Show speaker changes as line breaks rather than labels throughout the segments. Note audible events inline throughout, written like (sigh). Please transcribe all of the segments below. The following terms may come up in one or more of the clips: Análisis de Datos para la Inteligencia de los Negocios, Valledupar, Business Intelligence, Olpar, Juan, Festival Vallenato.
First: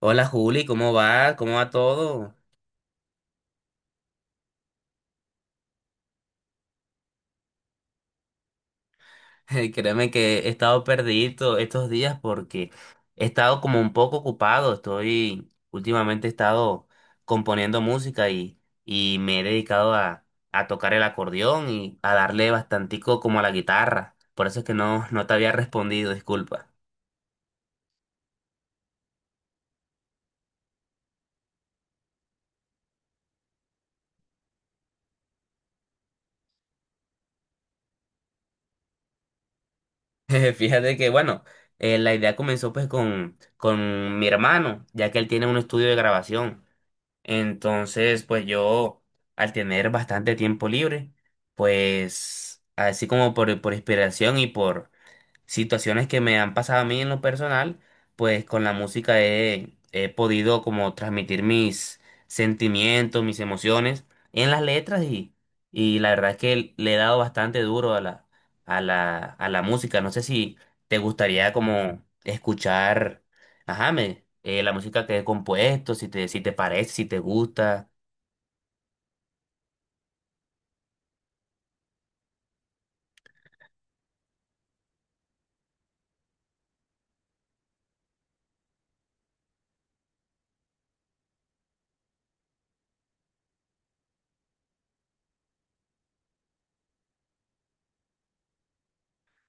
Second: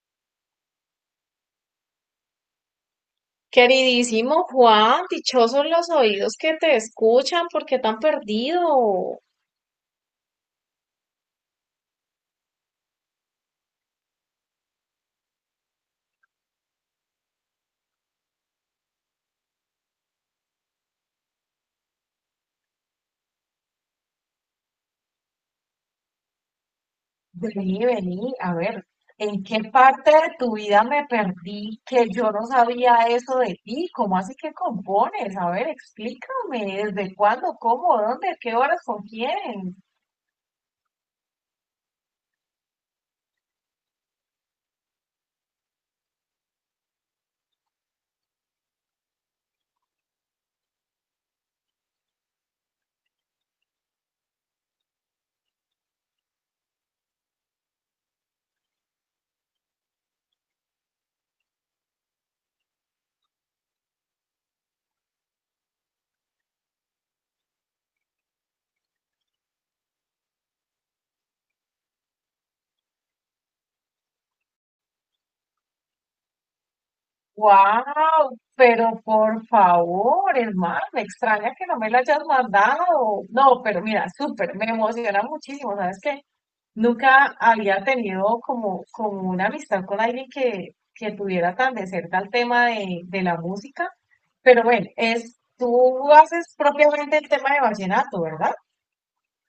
Hola Juli, ¿cómo va? ¿Cómo va todo?
Queridísimo Juan, dichosos los oídos que te escuchan, ¿por qué tan perdido?
(laughs) Créeme que he estado perdido estos días porque he estado como un poco ocupado. Últimamente he estado componiendo música y me he dedicado a tocar el acordeón y a darle bastantico como a la guitarra. Por eso es que no te había respondido, disculpa.
Vení, a ver, ¿en qué parte de tu vida me perdí que yo no sabía eso de ti? ¿Cómo así que compones? A ver, explícame, ¿desde cuándo, cómo, dónde, a qué horas, con quién?
(laughs) Fíjate que, bueno, la idea comenzó pues con mi hermano, ya que él tiene un estudio de grabación. Entonces, pues yo, al tener bastante tiempo libre, pues así como por inspiración y situaciones que me han pasado a mí en lo personal, pues con la música he podido como transmitir mis sentimientos, mis emociones en las letras y la verdad es que le he dado bastante duro a la, a la música. No sé si te gustaría como escuchar, ajá, la música que he compuesto, si te parece, si te gusta.
¡Wow! Pero por favor, hermano, me extraña que no me lo hayas mandado. No, pero mira, súper, me emociona muchísimo, ¿sabes qué? Nunca había tenido como una amistad con alguien que tuviera tan de cerca el tema de la música. Pero bueno, es, tú haces propiamente el tema de vallenato, ¿verdad?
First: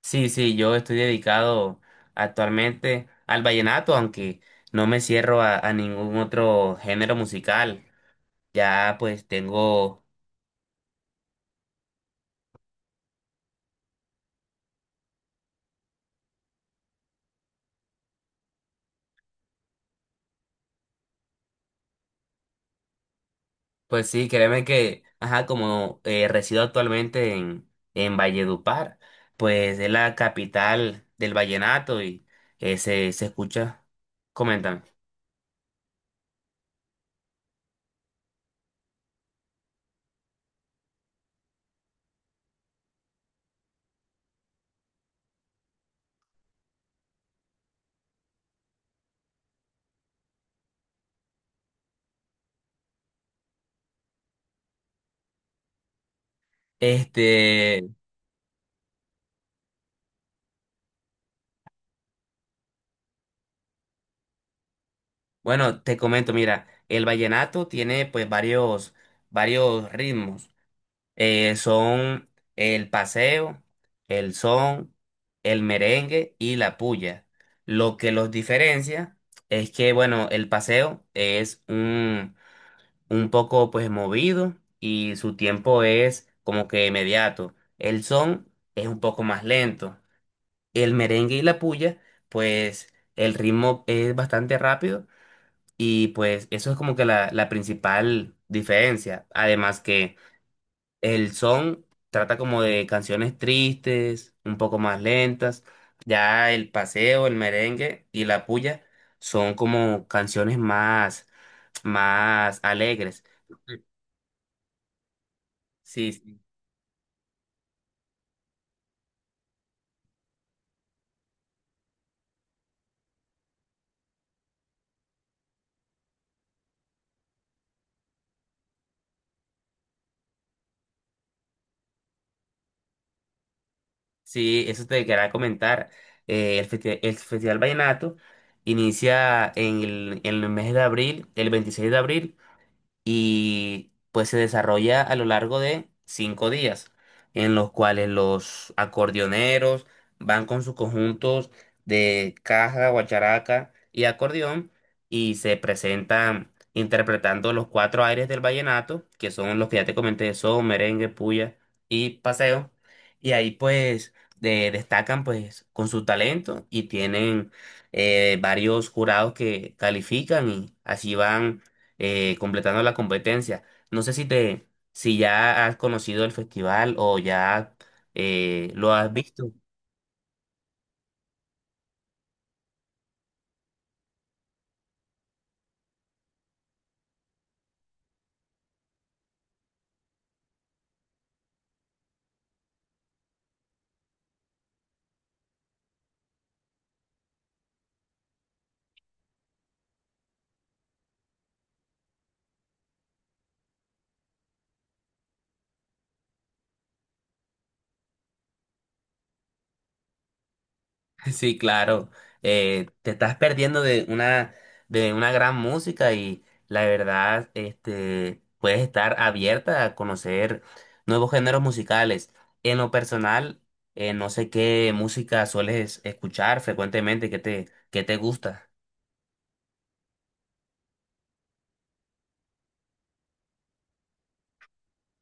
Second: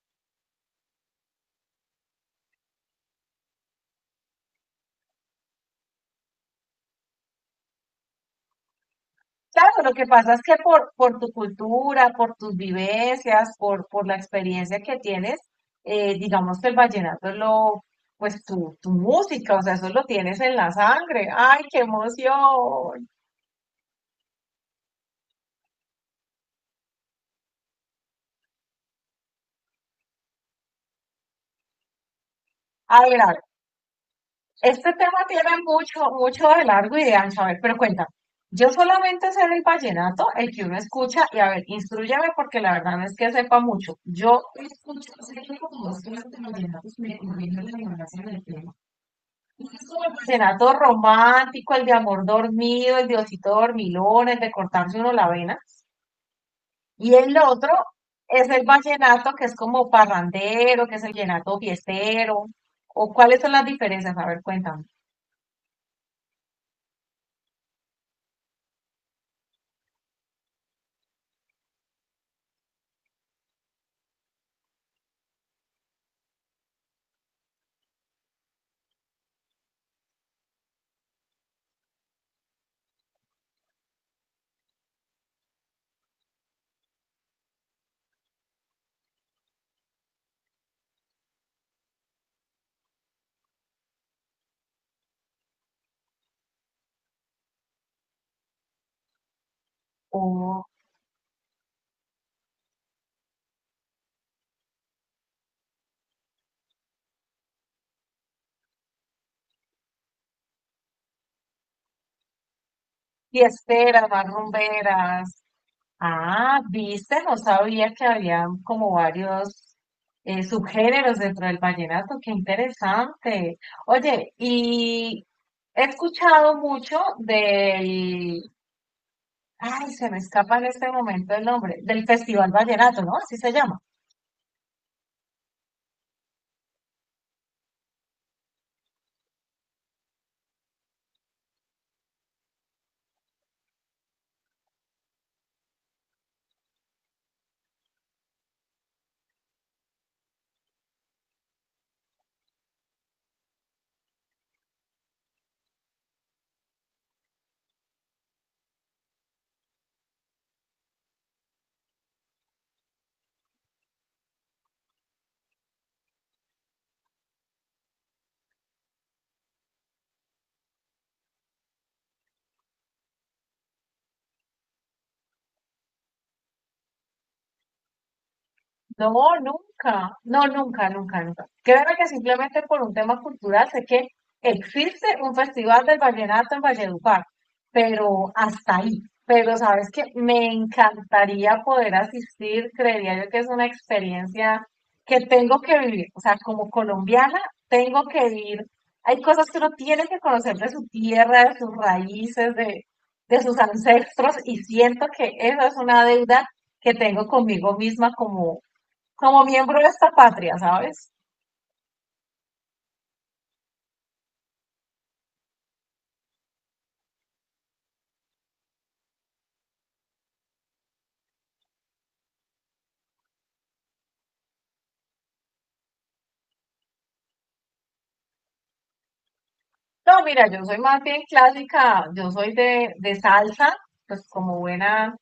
Sí, sí, yo estoy dedicado actualmente al vallenato, aunque no me cierro a ningún otro género musical. Ya pues
Claro, lo
tengo,
que pasa es que por tu cultura, por tus vivencias, por la experiencia que tienes, digamos que el vallenato es lo, pues tu música, o sea, eso lo tienes en la sangre. ¡Ay, qué emoción!
pues sí, créeme que, ajá, como resido actualmente en, Valledupar, pues es la capital del vallenato y
A
se,
ver,
se
ver,
escucha. Coméntame.
este tema tiene mucho de largo y de ancho. A ver, pero cuenta. Yo solamente sé el vallenato, el que uno escucha, y a ver, instrúyame porque la verdad no es que sepa mucho. Yo escucho, sé que como dos clases de vallenatos me conviene la ignorancia del tema. Uno es como el vallenato romántico, el de amor dormido, el de osito dormilón, el de cortarse uno la vena. Y el otro
Este,
es el vallenato que es como parrandero, que es el vallenato fiestero. ¿O cuáles son las diferencias? A ver, cuéntame.
bueno, te comento, mira, el vallenato tiene pues varios, ritmos. Son el paseo, el son, el merengue y la puya. Lo que los diferencia es que, bueno, el paseo es un poco pues movido y su tiempo es como que inmediato. El son es un poco más lento. El merengue y la puya, pues el ritmo es bastante rápido y pues eso es como que la principal diferencia. Además que el son trata como de canciones tristes, un poco más lentas. Ya el paseo, el merengue y la puya son como canciones más, más alegres.
Fiesteras, rumberas.
Sí, sí,
Ah, viste, no sabía que había como varios subgéneros dentro del vallenato, qué interesante. Oye, y he escuchado mucho del, ay, se me escapa en este momento el nombre, del Festival Vallenato, ¿no? Así se llama.
sí, eso te quería comentar. El Festival Vallenato inicia en el mes de abril, el 26 de abril, y pues se desarrolla a lo largo de 5 días, en los cuales los acordeoneros van con sus conjuntos de caja, guacharaca y acordeón y se presentan interpretando los cuatro aires del vallenato, que son los que ya te comenté, son merengue, puya y paseo, y ahí pues destacan pues con su talento y tienen varios jurados que califican y así van completando la competencia. No sé si ya has conocido el festival o ya lo has
No,
visto.
nunca, no, nunca, nunca, nunca. Créeme que simplemente por un tema cultural sé que existe un festival del vallenato en Valledupar, pero hasta ahí. Pero sabes que me encantaría poder asistir, creería yo que es una experiencia que tengo que vivir. O sea, como colombiana, tengo que ir. Hay cosas que uno tiene que conocer de su tierra, de sus raíces, de sus ancestros, y siento que esa es una deuda que tengo conmigo misma como como miembro de esta patria, ¿sabes?
(laughs) Sí, claro. Te estás perdiendo de una gran música y la verdad, este, puedes estar abierta a conocer nuevos géneros musicales. En lo personal, no sé qué música sueles escuchar frecuentemente, qué te gusta.
No, mira, yo soy más bien clásica, yo soy de salsa, pues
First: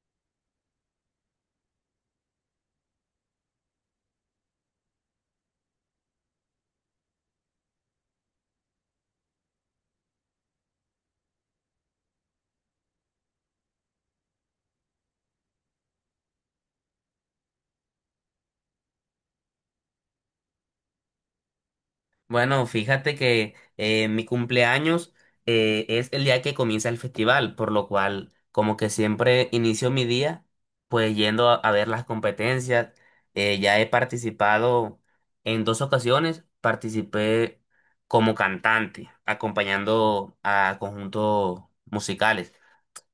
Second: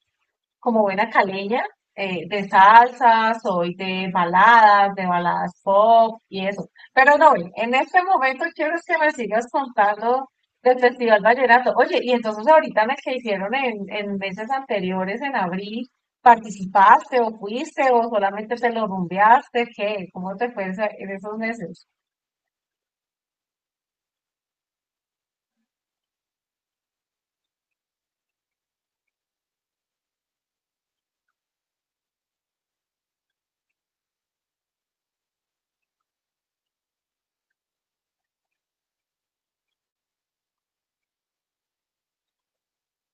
como buena caleña, de salsa, soy de baladas pop y eso. Pero no, en este momento quiero es que me sigas contando del Festival Vallenato. Oye, y entonces ahorita en el que hicieron en meses anteriores, en abril, ¿participaste o fuiste o solamente te lo rumbeaste? ¿Qué? ¿Cómo te fue esa- en esos meses?
Bueno, fíjate que mi cumpleaños es el día que comienza el festival, por lo cual como que siempre inicio mi día pues yendo a ver las competencias. Ya he participado en dos ocasiones, participé como cantante, acompañando a conjuntos musicales.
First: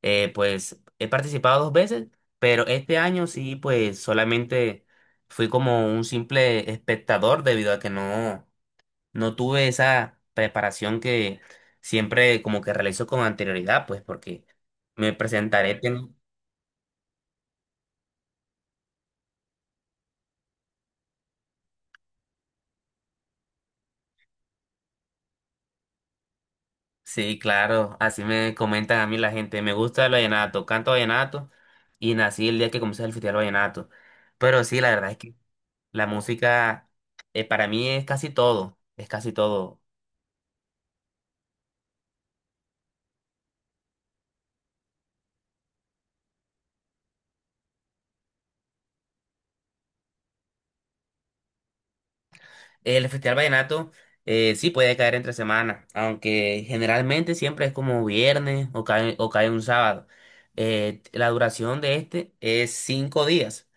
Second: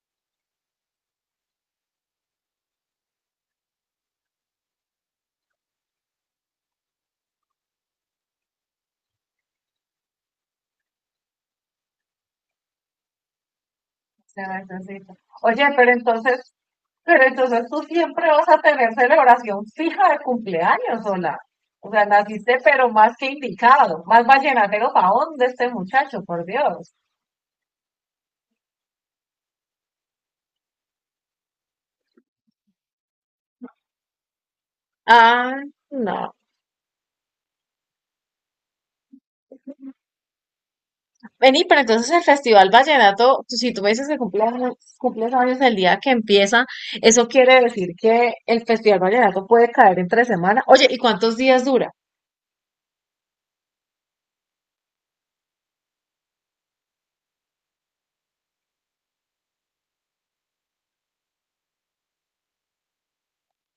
Pues he participado dos veces, pero este año sí, pues solamente fui como un simple espectador debido a que no tuve esa preparación que siempre como que realizo con anterioridad, pues
Se
porque me
necesita. Oye,
presentaré.
pero
ten-
entonces, pero entonces tú siempre vas a tener celebración fija de cumpleaños, sola. O sea, naciste pero más que indicado, más vallenatero paón de este muchacho, por Dios.
Sí, claro, así me comentan a mí la gente. Me gusta el vallenato, canto vallenato y nací el día que comenzó el Festival Vallenato. Pero sí, la verdad es que
Ah,
la
no.
música para mí es casi todo, es casi todo.
Vení, pero entonces el Festival Vallenato, tú- si tú me dices que cumple años- cumples años el día que empieza, eso quiere decir que el Festival Vallenato puede caer entre semana. Oye, ¿y cuántos días dura?
El Festival Vallenato sí puede caer entre semana, aunque generalmente siempre es como viernes o cae, un sábado. La duración de este es 5 días,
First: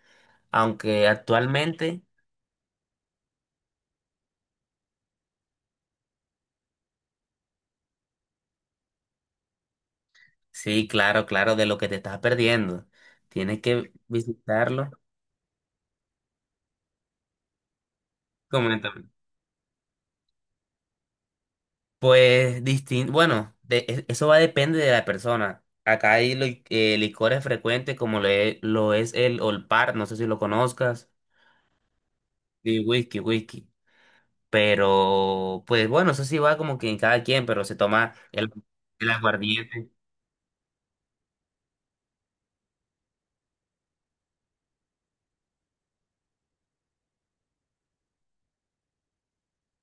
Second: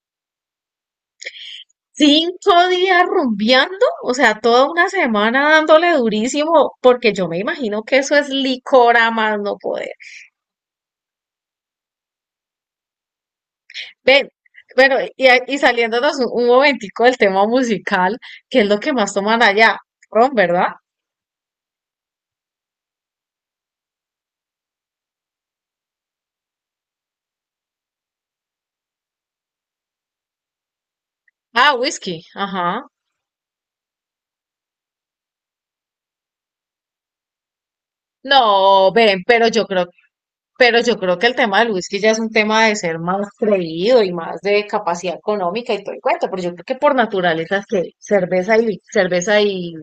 aunque actualmente,
Cinco días rumbeando, o sea, toda una semana dándole durísimo, porque yo me imagino que eso es licor a más no poder.
sí, claro, claro, de lo que te estás perdiendo. Tienes que
Ven,
visitarlo.
bueno, y, a- y saliéndonos un momentico del tema musical, ¿qué es lo que
Coméntame.
más toman allá? Ron, ¿verdad?
Pues distinto, bueno, eso va a depender de la persona. Acá hay licores frecuentes como lo es, el Olpar, no sé si lo conozcas,
Ah, whisky,
y
ajá.
whisky, whisky. Pero, pues bueno, eso sí va como que en cada quien, pero se toma el,
No,
el
ven,
aguardiente.
pero yo creo que el tema del whisky ya es un tema de ser más creído y más de capacidad económica y todo el cuento, pero yo creo que por naturaleza es que cerveza y cerveza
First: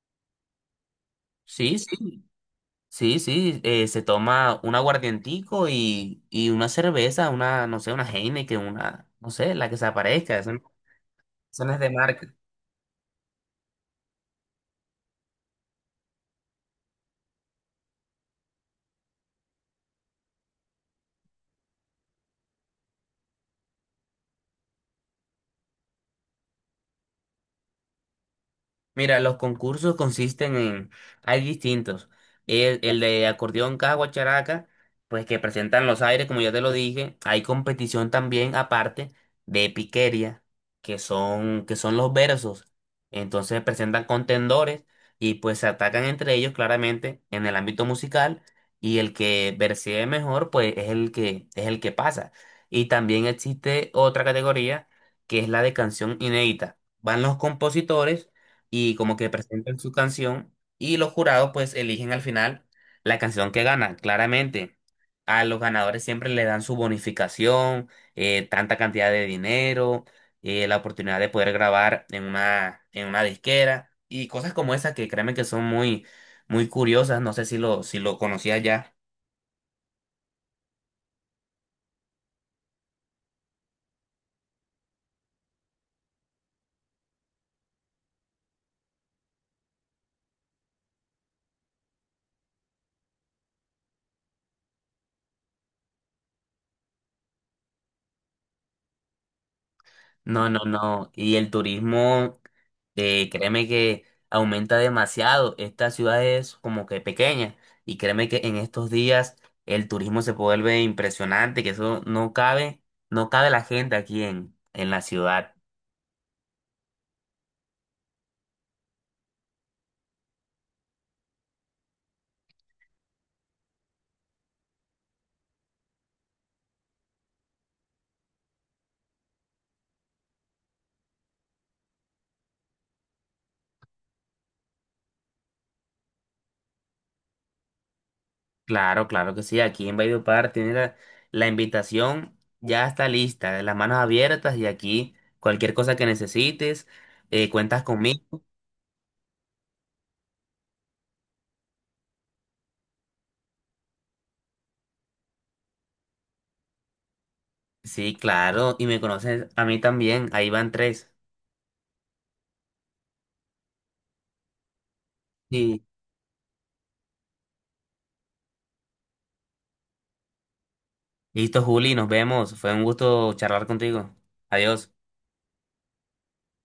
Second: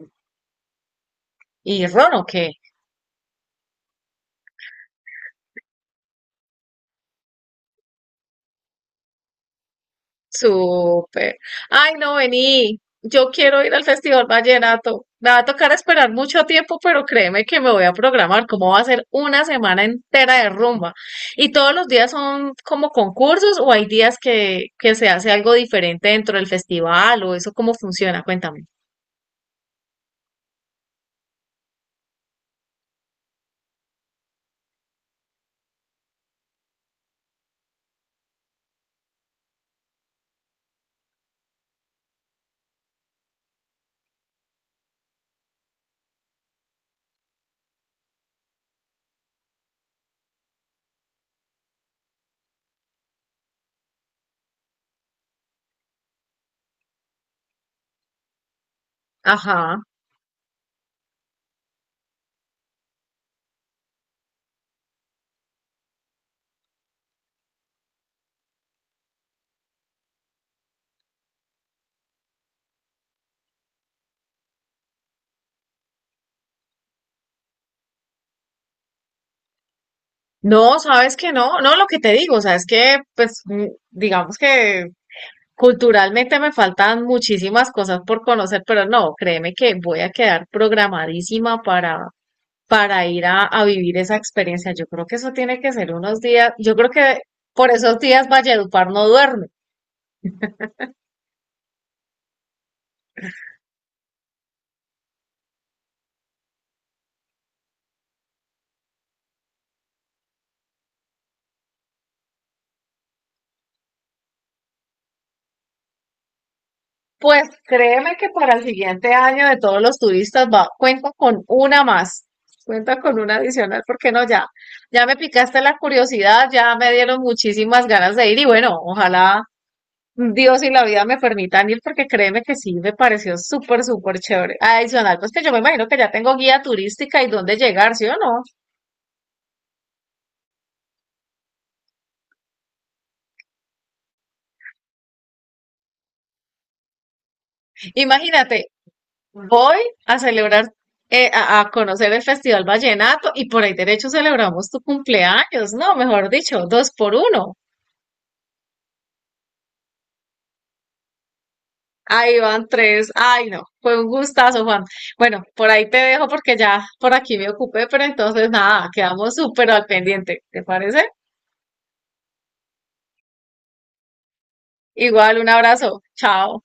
Sí,
y ron,
sí,
¿o qué?
sí, sí, se toma un aguardientico y una cerveza, una, no sé, una Heineken, una, no sé, la que se aparezca, eso no,
Súper.
eso no es de
Ay, no,
marca.
vení. Yo quiero ir al Festival Vallenato. Me va a tocar esperar mucho tiempo, pero créeme que me voy a programar. Como va a ser una semana entera de rumba? ¿Y todos los días son como concursos o hay días que se hace algo diferente dentro del festival o eso cómo funciona? Cuéntame.
Mira, los concursos hay distintos. El de acordeón caja guacharaca, pues que presentan los aires, como ya te lo dije. Hay competición también aparte de piquería, que son los versos. Entonces presentan contendores y pues se atacan entre ellos claramente en el ámbito musical y el que versee mejor, pues es el que, pasa. Y también existe otra categoría que es la de canción inédita. Van los compositores y como que presentan
Ajá.
su canción y los jurados pues eligen al final la canción que gana, claramente. A los ganadores siempre le dan su bonificación, tanta cantidad de dinero, la oportunidad de poder grabar en una disquera y cosas como esas que créeme que son muy, muy curiosas. No sé si lo conocía ya.
No, sabes que no, no, lo que te digo, o sea, es que, pues, mm, digamos que culturalmente me faltan muchísimas cosas por conocer, pero no, créeme que voy a quedar programadísima para ir a vivir esa experiencia. Yo creo que eso tiene que ser unos días, yo creo que por esos días Valledupar no duerme.
No, no, no. Y el turismo, créeme que aumenta demasiado. Esta ciudad es como que pequeña. Y créeme que en estos días el turismo se vuelve impresionante, que eso no cabe, no cabe la gente aquí en, la ciudad.
Pues créeme que para el siguiente año de todos los turistas va, cuenta con una más, cuenta con una adicional, porque no, ya, ya me picaste la curiosidad, ya me dieron muchísimas ganas de ir y bueno, ojalá Dios y la vida me permitan ir porque créeme que sí, me pareció súper, súper chévere. Adicional, pues que yo me imagino que ya tengo guía turística y dónde llegar, ¿sí o no?
Claro, claro que sí. Aquí en Valledupar tiene la invitación, ya está lista, las manos abiertas y aquí cualquier cosa que necesites, cuentas conmigo.
Imagínate, voy a celebrar, a conocer el Festival Vallenato y por ahí derecho celebramos tu cumpleaños, ¿no? Mejor dicho, dos por uno.
Sí, claro. Y me conoces a mí también. Ahí van tres.
Ahí van tres. Ay, no, fue un gustazo, Juan. Bueno, por
Sí.
ahí te dejo porque ya por aquí me ocupé, pero entonces nada, quedamos súper al pendiente, ¿te parece?
Listo, Juli, nos vemos. Fue un gusto charlar contigo. Adiós.
Igual, un abrazo. Chao.